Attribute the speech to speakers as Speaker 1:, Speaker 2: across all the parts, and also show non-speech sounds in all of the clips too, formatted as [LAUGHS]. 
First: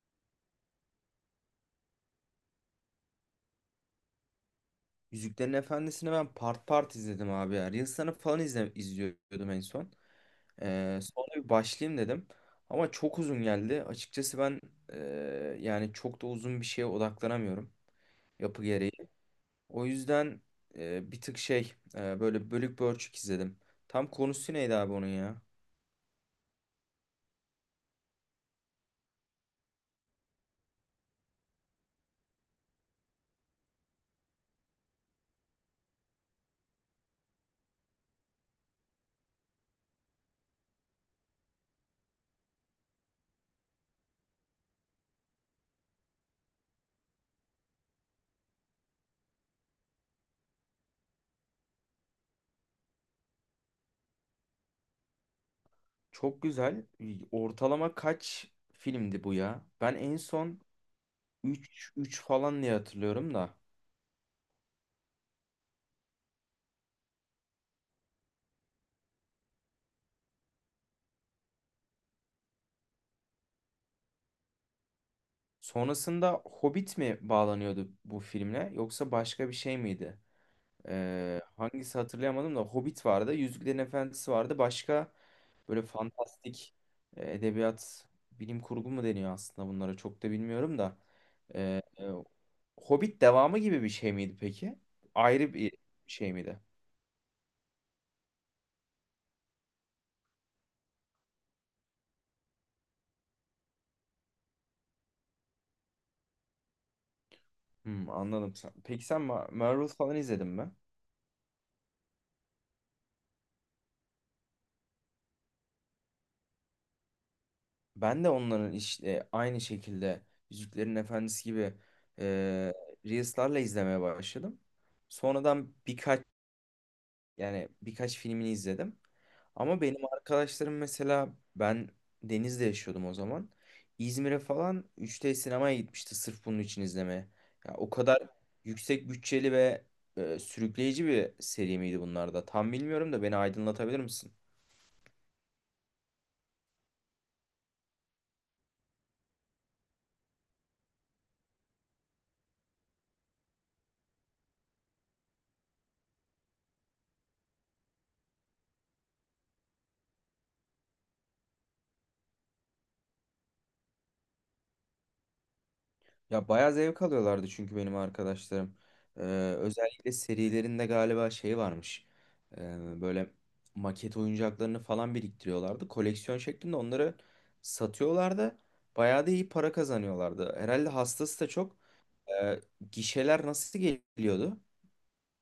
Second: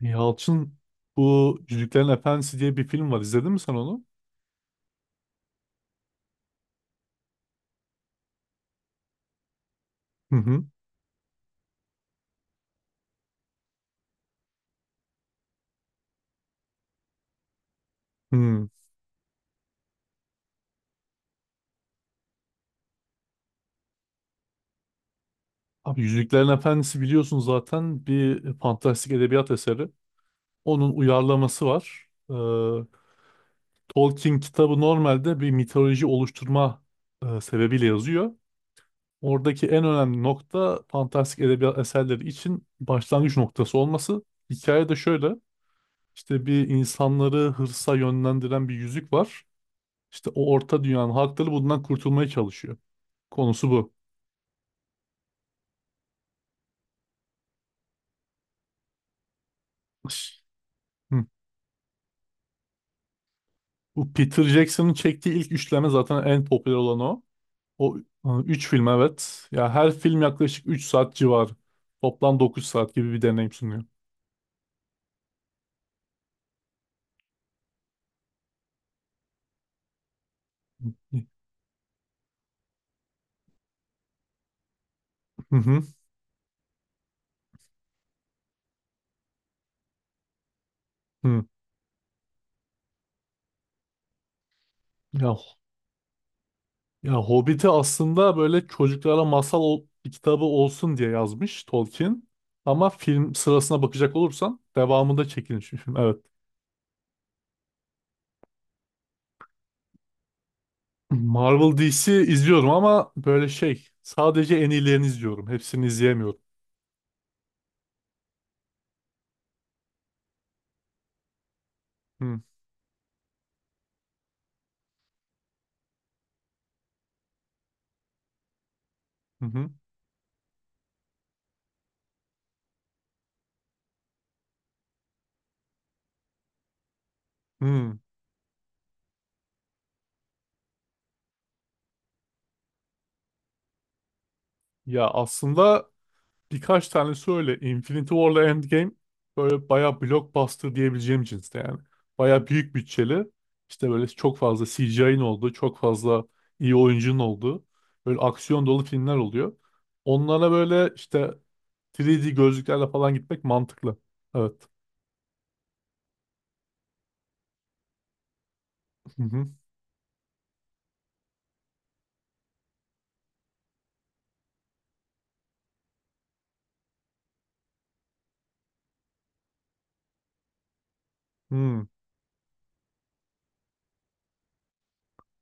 Speaker 1: Yalçın bu Yüzüklerin Efendisi diye bir film var. İzledin mi sen onu?
Speaker 2: Yüzüklerin Efendisi'ni ben part part izledim abi ya. Reels'larını falan izliyordum en son.
Speaker 1: Hı hı.
Speaker 2: Sonra bir başlayayım dedim. Ama çok uzun geldi. Açıkçası ben e, yani çok da uzun bir şeye odaklanamıyorum yapı
Speaker 1: Hı.
Speaker 2: gereği. O yüzden bir tık böyle bölük pörçük izledim. Tam konusu neydi abi onun ya?
Speaker 1: Abi Yüzüklerin Efendisi biliyorsun zaten bir fantastik edebiyat eseri. Onun uyarlaması var. Tolkien kitabı normalde bir mitoloji oluşturma sebebiyle yazıyor. Oradaki en önemli nokta fantastik edebiyat eserleri için başlangıç noktası olması. Hikaye de şöyle. İşte bir insanları hırsa yönlendiren bir yüzük var. İşte o orta dünyanın halkları bundan kurtulmaya çalışıyor. Konusu bu.
Speaker 2: Çok güzel. Ortalama kaç filmdi bu ya? Ben en son
Speaker 1: Hı.
Speaker 2: 3 3 falan diye hatırlıyorum da.
Speaker 1: Bu Peter Jackson'ın çektiği ilk üçleme zaten en popüler olan o. O üç film, evet. Ya her film yaklaşık 3 saat civarı. Toplam 9 saat gibi bir deneyim sunuyor.
Speaker 2: Sonrasında Hobbit mi bağlanıyordu bu filmle yoksa başka bir şey miydi? Hangisi hatırlayamadım da Hobbit vardı, Yüzüklerin Efendisi vardı. Başka
Speaker 1: Hı hı.
Speaker 2: böyle fantastik edebiyat, bilim kurgu mu deniyor aslında bunlara çok da bilmiyorum da.
Speaker 1: Hı.
Speaker 2: Ee, e, Hobbit devamı gibi bir şey miydi peki?
Speaker 1: Ya,
Speaker 2: Ayrı bir şey miydi?
Speaker 1: ya Hobbit'i aslında böyle çocuklara kitabı olsun diye yazmış Tolkien. Ama film sırasına bakacak olursan devamında çekilmiş bir film. Evet.
Speaker 2: Hmm, anladım. Peki sen Marvel falan izledin mi?
Speaker 1: Marvel DC izliyorum ama böyle şey sadece en iyilerini izliyorum. Hepsini izleyemiyorum.
Speaker 2: Ben de onların işte aynı şekilde Yüzüklerin Efendisi gibi e,
Speaker 1: Hı
Speaker 2: Reels'larla izlemeye başladım. Sonradan yani birkaç filmini izledim.
Speaker 1: hı hı.
Speaker 2: Ama benim arkadaşlarım mesela ben Deniz'de yaşıyordum o zaman. İzmir'e falan 3D sinemaya gitmişti sırf bunun için izlemeye. Ya o
Speaker 1: Hı.
Speaker 2: kadar yüksek bütçeli ve sürükleyici bir seri miydi bunlar da? Tam bilmiyorum da beni aydınlatabilir misin?
Speaker 1: Ya aslında birkaç tanesi öyle. Infinity War'la Endgame böyle bayağı blockbuster diyebileceğim cinste yani. Bayağı büyük bütçeli. İşte böyle çok fazla CGI'nin olduğu, çok fazla iyi oyuncunun olduğu böyle aksiyon dolu filmler oluyor. Onlara böyle işte 3D gözlüklerle falan gitmek mantıklı. Evet.
Speaker 2: Ya bayağı zevk alıyorlardı çünkü benim arkadaşlarım. Ee,
Speaker 1: Hı hı.
Speaker 2: Özellikle serilerinde galiba şey varmış. Böyle maket oyuncaklarını falan biriktiriyorlardı. Koleksiyon şeklinde onları satıyorlardı. Bayağı da iyi para kazanıyorlardı. Herhalde hastası da çok.
Speaker 1: Hı.
Speaker 2: Ee, Gişeler nasıl geliyordu?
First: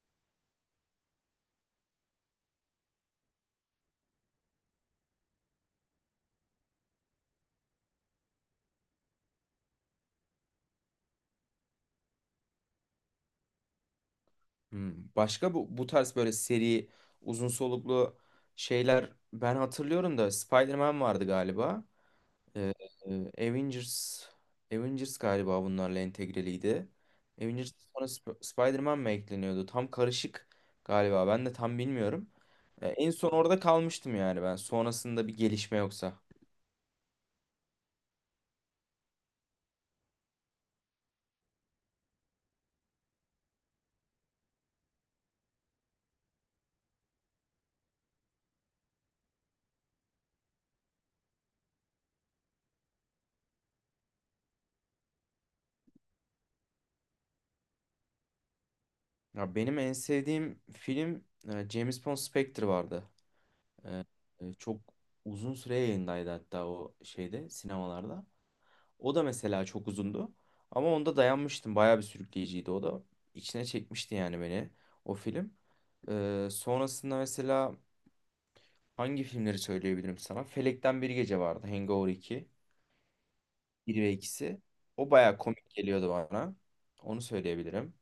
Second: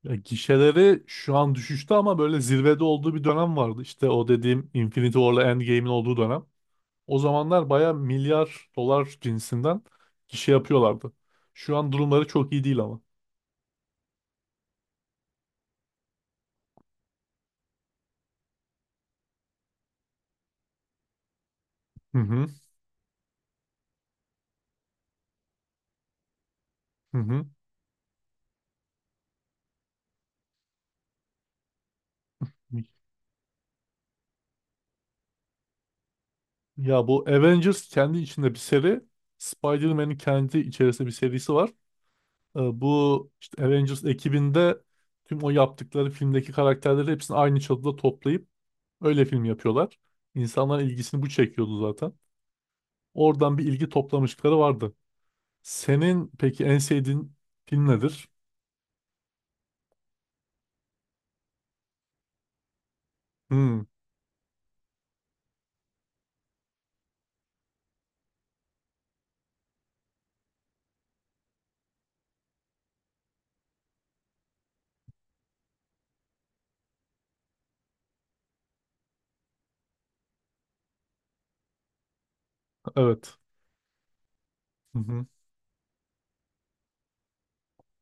Speaker 1: Ya gişeleri şu an düşüşte ama böyle zirvede olduğu bir dönem vardı. İşte o dediğim Infinity War'la Endgame'in olduğu dönem. O zamanlar baya milyar dolar cinsinden gişe yapıyorlardı. Şu an durumları çok iyi değil ama.
Speaker 2: Hmm, başka bu tarz böyle seri uzun soluklu şeyler ben hatırlıyorum da Spider-Man vardı galiba.
Speaker 1: Hı hı
Speaker 2: Ee, e, Avengers Avengers galiba bunlarla entegreliydi.
Speaker 1: hı hı.
Speaker 2: Avengers sonra Spider-Man mı ekleniyordu? Tam karışık galiba. Ben de tam bilmiyorum. En son orada kalmıştım yani ben. Sonrasında bir gelişme yoksa.
Speaker 1: Ya bu Avengers kendi içinde bir seri. Spider-Man'in kendi içerisinde bir serisi var. Bu işte Avengers ekibinde tüm o yaptıkları filmdeki karakterleri hepsini aynı çatıda toplayıp öyle film yapıyorlar. İnsanların ilgisini bu çekiyordu zaten. Oradan bir ilgi toplamışlıkları vardı. Senin peki en sevdiğin film nedir?
Speaker 2: Ya benim en sevdiğim film James Bond Spectre vardı.
Speaker 1: Hmm,
Speaker 2: Ee, Çok uzun süre yayındaydı hatta o şeyde sinemalarda. O da mesela çok uzundu. Ama onda dayanmıştım. Bayağı bir sürükleyiciydi o da. İçine çekmişti yani beni o film. Sonrasında mesela hangi filmleri söyleyebilirim sana? Felekten Bir Gece vardı. Hangover 2.
Speaker 1: evet.
Speaker 2: Bir ve ikisi.
Speaker 1: Hı
Speaker 2: O
Speaker 1: hı.
Speaker 2: bayağı komik geliyordu bana. Onu söyleyebilirim.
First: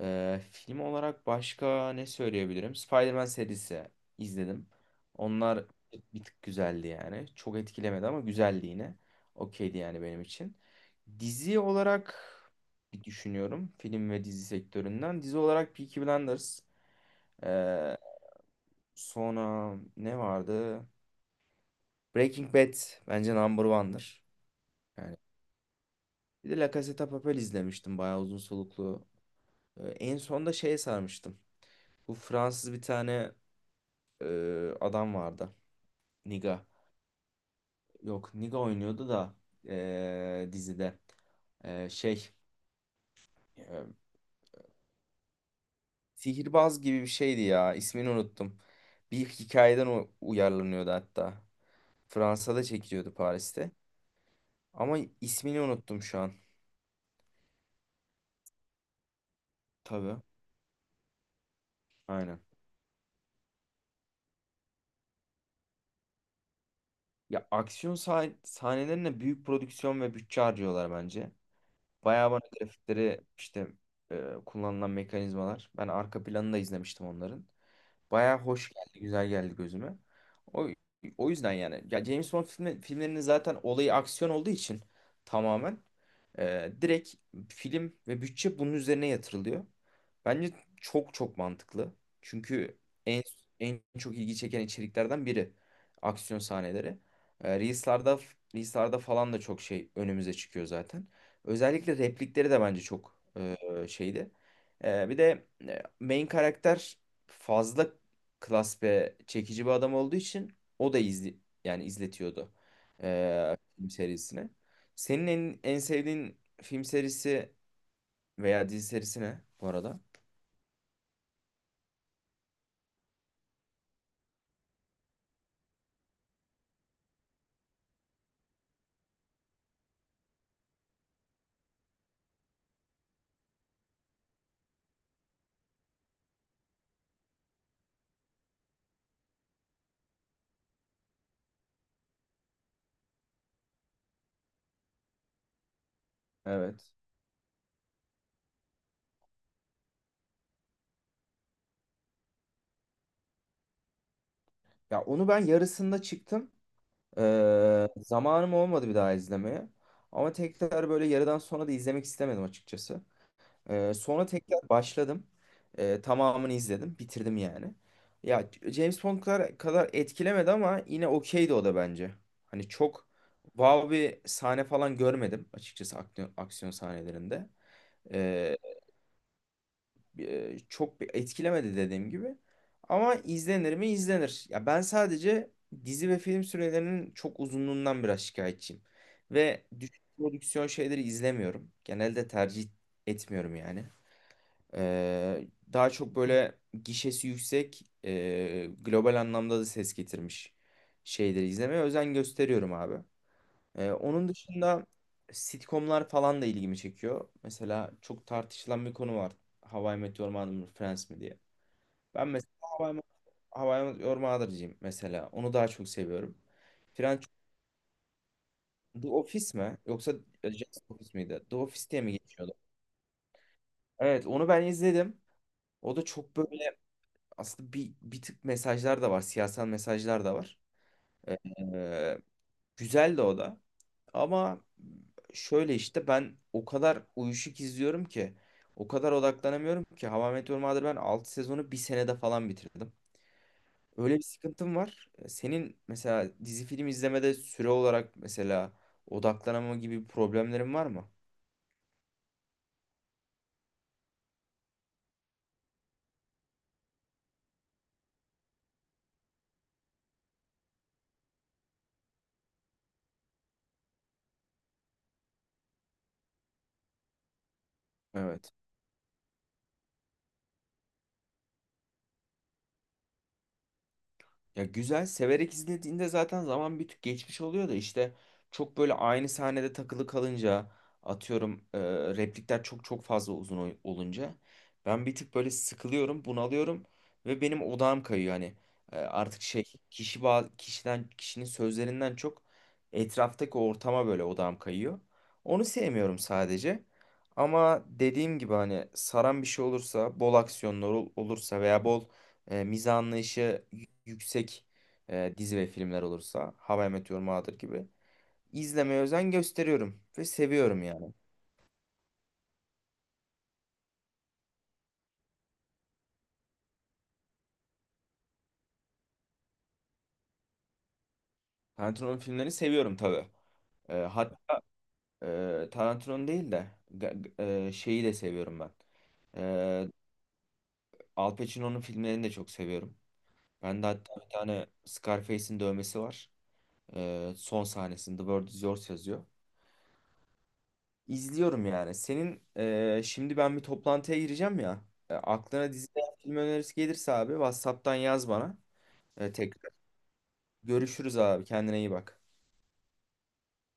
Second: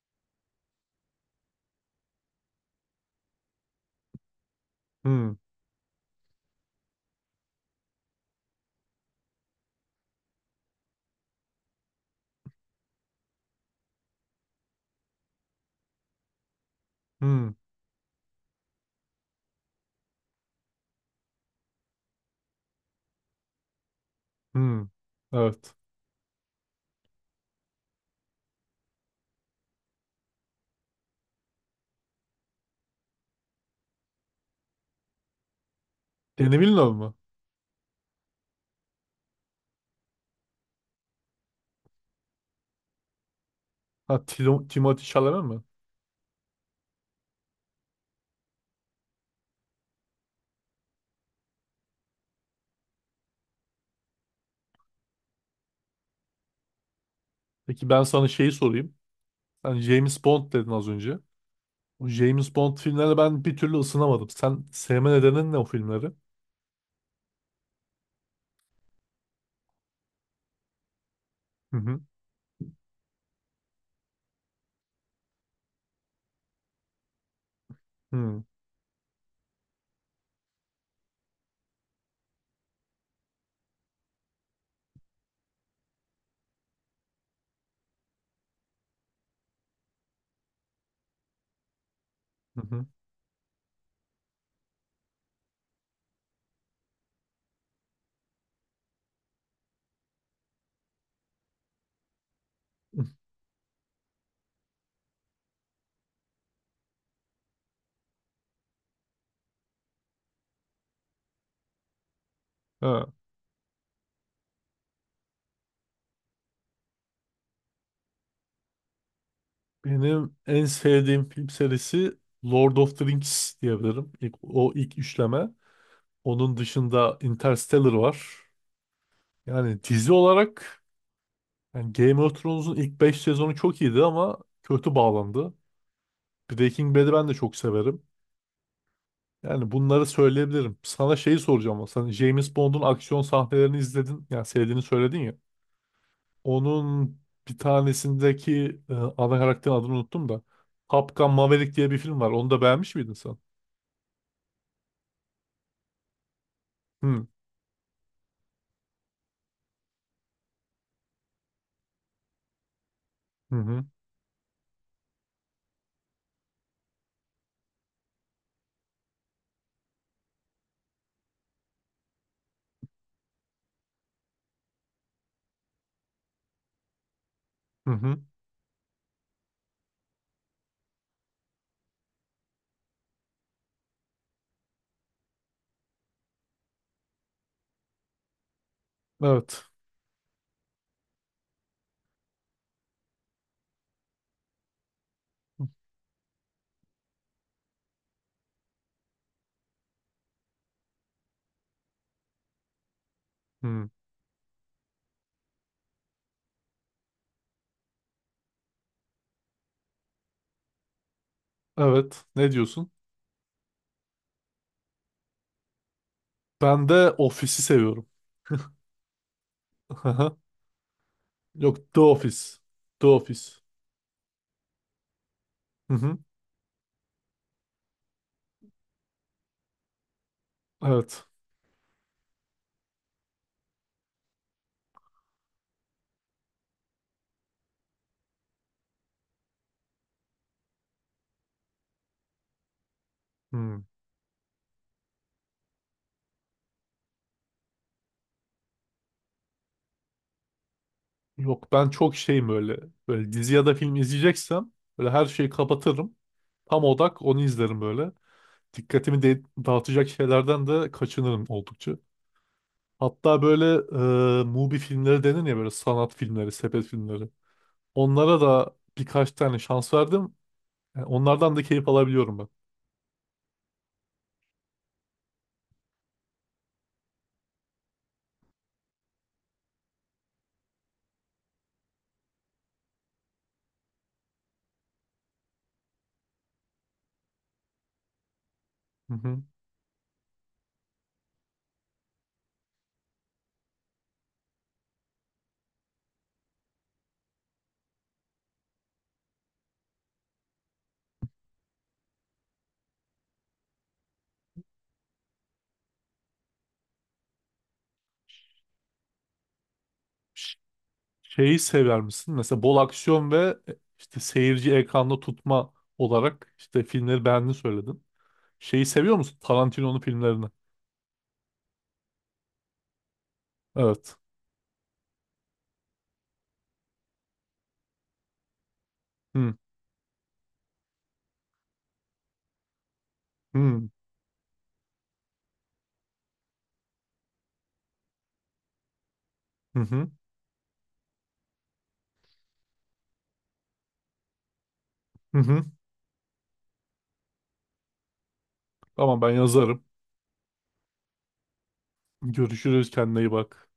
Speaker 2: Film olarak başka ne söyleyebilirim? Spider-Man serisi izledim.
Speaker 1: Hmm,
Speaker 2: Onlar bir tık güzeldi yani. Çok etkilemedi ama güzeldi yine. Okeydi yani benim için. Dizi olarak bir düşünüyorum. Film ve dizi sektöründen. Dizi olarak Peaky Blinders.
Speaker 1: hmm,
Speaker 2: Ee, Sonra ne vardı? Breaking Bad bence number one'dır.
Speaker 1: hmm.
Speaker 2: Yani
Speaker 1: Evet.
Speaker 2: bir de La Casa de Papel izlemiştim. Bayağı uzun soluklu. En son da şeye sarmıştım. Bu Fransız bir tane adam vardı.
Speaker 1: Denis
Speaker 2: Niga.
Speaker 1: Villeneuve mu?
Speaker 2: Yok Niga oynuyordu da dizide. E, şey e,
Speaker 1: Ha, Tilo- Timothée Chalamet mi?
Speaker 2: Sihirbaz gibi bir şeydi ya. İsmini unuttum. Bir hikayeden uyarlanıyordu hatta. Fransa'da çekiliyordu Paris'te. Ama ismini unuttum şu an.
Speaker 1: Peki ben sana şeyi sorayım. Sen
Speaker 2: Tabii.
Speaker 1: James Bond dedin az önce. O
Speaker 2: Aynen.
Speaker 1: James Bond filmlerine ben bir türlü ısınamadım. Sen sevme nedenin ne o filmleri?
Speaker 2: Ya aksiyon sahnelerine büyük prodüksiyon ve bütçe harcıyorlar bence.
Speaker 1: Hı hı.
Speaker 2: Bayağı bana grafikleri işte kullanılan mekanizmalar. Ben arka planını da izlemiştim onların. Bayağı
Speaker 1: Hı
Speaker 2: hoş geldi, güzel geldi gözüme. O, O yüzden yani. Ya James filmlerinin zaten olayı aksiyon olduğu için tamamen direkt film ve bütçe bunun üzerine yatırılıyor. Bence çok çok mantıklı.
Speaker 1: hı.
Speaker 2: Çünkü
Speaker 1: Hı.
Speaker 2: en en çok ilgi çeken içeriklerden biri aksiyon sahneleri. E, Reels'larda Reels'larda falan da çok şey önümüze çıkıyor zaten. Özellikle replikleri de bence çok
Speaker 1: [LAUGHS]
Speaker 2: şeydi. Bir de main karakter fazla klas ve çekici bir adam olduğu için o da yani izletiyordu
Speaker 1: Ha,
Speaker 2: film serisine. Senin en sevdiğin film serisi veya dizi serisi ne bu arada?
Speaker 1: benim en sevdiğim film serisi Lord of the Rings diyebilirim. İlk, o ilk üçleme. Onun dışında Interstellar var. Yani dizi olarak, yani Game of Thrones'un ilk 5 sezonu çok iyiydi ama kötü bağlandı. Breaking Bad'i ben de çok severim. Yani bunları söyleyebilirim. Sana şeyi soracağım ama. Sen James Bond'un aksiyon sahnelerini izledin. Yani sevdiğini söyledin ya.
Speaker 2: Evet.
Speaker 1: Onun bir tanesindeki ana karakterin adını unuttum da. Top Gun Maverick diye bir film var. Onu da beğenmiş miydin sen?
Speaker 2: Ya onu ben yarısında çıktım.
Speaker 1: Hı
Speaker 2: Zamanım olmadı bir daha izlemeye. Ama tekrar böyle yarıdan sonra da izlemek istemedim açıkçası.
Speaker 1: hı hı.
Speaker 2: Sonra tekrar başladım. Tamamını izledim. Bitirdim yani. Ya James Bond kadar etkilemedi ama yine okeydi o da bence. Hani çok wow bir sahne falan görmedim açıkçası aksiyon sahnelerinde.
Speaker 1: Hı hı.
Speaker 2: Ee, Çok bir etkilemedi dediğim gibi. Ama izlenir mi? İzlenir. Ya ben sadece dizi ve film sürelerinin çok uzunluğundan biraz şikayetçiyim. Ve
Speaker 1: Evet.
Speaker 2: düşük prodüksiyon şeyleri izlemiyorum. Genelde tercih etmiyorum yani. Daha çok böyle gişesi yüksek, global anlamda da ses getirmiş şeyleri izlemeye özen gösteriyorum abi.
Speaker 1: Hı.
Speaker 2: Onun dışında sitcomlar falan da ilgimi çekiyor. Mesela çok tartışılan bir konu var. How I Met Your Mother mı, Friends mi diye.
Speaker 1: Evet.
Speaker 2: Ben
Speaker 1: Ne
Speaker 2: mesela
Speaker 1: diyorsun?
Speaker 2: How I Met Your Mother'cıyım mesela. Onu daha çok seviyorum.
Speaker 1: Ben de
Speaker 2: Friends
Speaker 1: Office'i seviyorum.
Speaker 2: The Office mi? Yoksa
Speaker 1: Aha.
Speaker 2: Just Office miydi? The
Speaker 1: Yok,
Speaker 2: Office
Speaker 1: The
Speaker 2: diye mi geçiyordu?
Speaker 1: Office. The Office.
Speaker 2: Evet, onu ben izledim.
Speaker 1: Hı
Speaker 2: O da
Speaker 1: hı.
Speaker 2: çok böyle aslında bir tık mesajlar da var. Siyasal mesajlar da var.
Speaker 1: Evet.
Speaker 2: Ee, Güzel de o da. Ama şöyle işte ben o kadar uyuşuk izliyorum ki o kadar odaklanamıyorum ki Hava Meteor Mother'ı ben 6 sezonu bir senede falan bitirdim.
Speaker 1: Hmm.
Speaker 2: Öyle bir sıkıntım var. Senin mesela dizi film izlemede süre olarak mesela odaklanama gibi bir problemlerin var mı?
Speaker 1: Yok, ben çok şeyim böyle. Böyle dizi ya da film izleyeceksem böyle her şeyi kapatırım. Tam odak onu izlerim böyle. Dikkatimi de dağıtacak şeylerden de kaçınırım oldukça. Hatta böyle Mubi filmleri denir ya, böyle sanat filmleri, sepet filmleri. Onlara
Speaker 2: Evet.
Speaker 1: da birkaç tane şans verdim. Yani onlardan da keyif alabiliyorum ben.
Speaker 2: Ya güzel severek izlediğinde zaten zaman bir tık geçmiş oluyor da işte çok böyle aynı sahnede takılı kalınca atıyorum replikler çok çok fazla uzun olunca ben bir tık böyle sıkılıyorum, bunalıyorum ve benim odağım kayıyor hani.
Speaker 1: Hı hı.
Speaker 2: Artık şey, kişiden kişinin sözlerinden çok etraftaki ortama böyle odağım kayıyor. Onu sevmiyorum sadece. Ama dediğim gibi hani saran bir şey olursa, bol aksiyonlar olursa veya bol mizah anlayışı yüksek dizi ve filmler olursa How I Met Your Mother gibi izlemeye özen gösteriyorum ve seviyorum yani.
Speaker 1: Şeyi sever misin? Mesela bol aksiyon ve işte seyirci ekranda tutma olarak işte filmleri beğendiğini söyledin. Şeyi seviyor musun? Tarantino'nun filmlerini.
Speaker 2: Tarantino'nun filmlerini seviyorum tabii. E,
Speaker 1: Evet.
Speaker 2: hat, Tarantino'nun değil de şeyi de seviyorum ben.
Speaker 1: Hı
Speaker 2: E, Al Pacino'nun filmlerini de çok seviyorum. Ben de
Speaker 1: hı
Speaker 2: hatta bir tane Scarface'in dövmesi var. Son sahnesinde The World Is Yours yazıyor.
Speaker 1: hı hı.
Speaker 2: İzliyorum yani. Senin şimdi ben bir toplantıya gireceğim ya.
Speaker 1: Hı hı.
Speaker 2: Aklına dizi veya film önerisi gelirse abi WhatsApp'tan yaz bana.
Speaker 1: Tamam, ben
Speaker 2: Tekrar
Speaker 1: yazarım.
Speaker 2: görüşürüz abi. Kendine iyi bak.
Speaker 1: Görüşürüz, kendine iyi bak.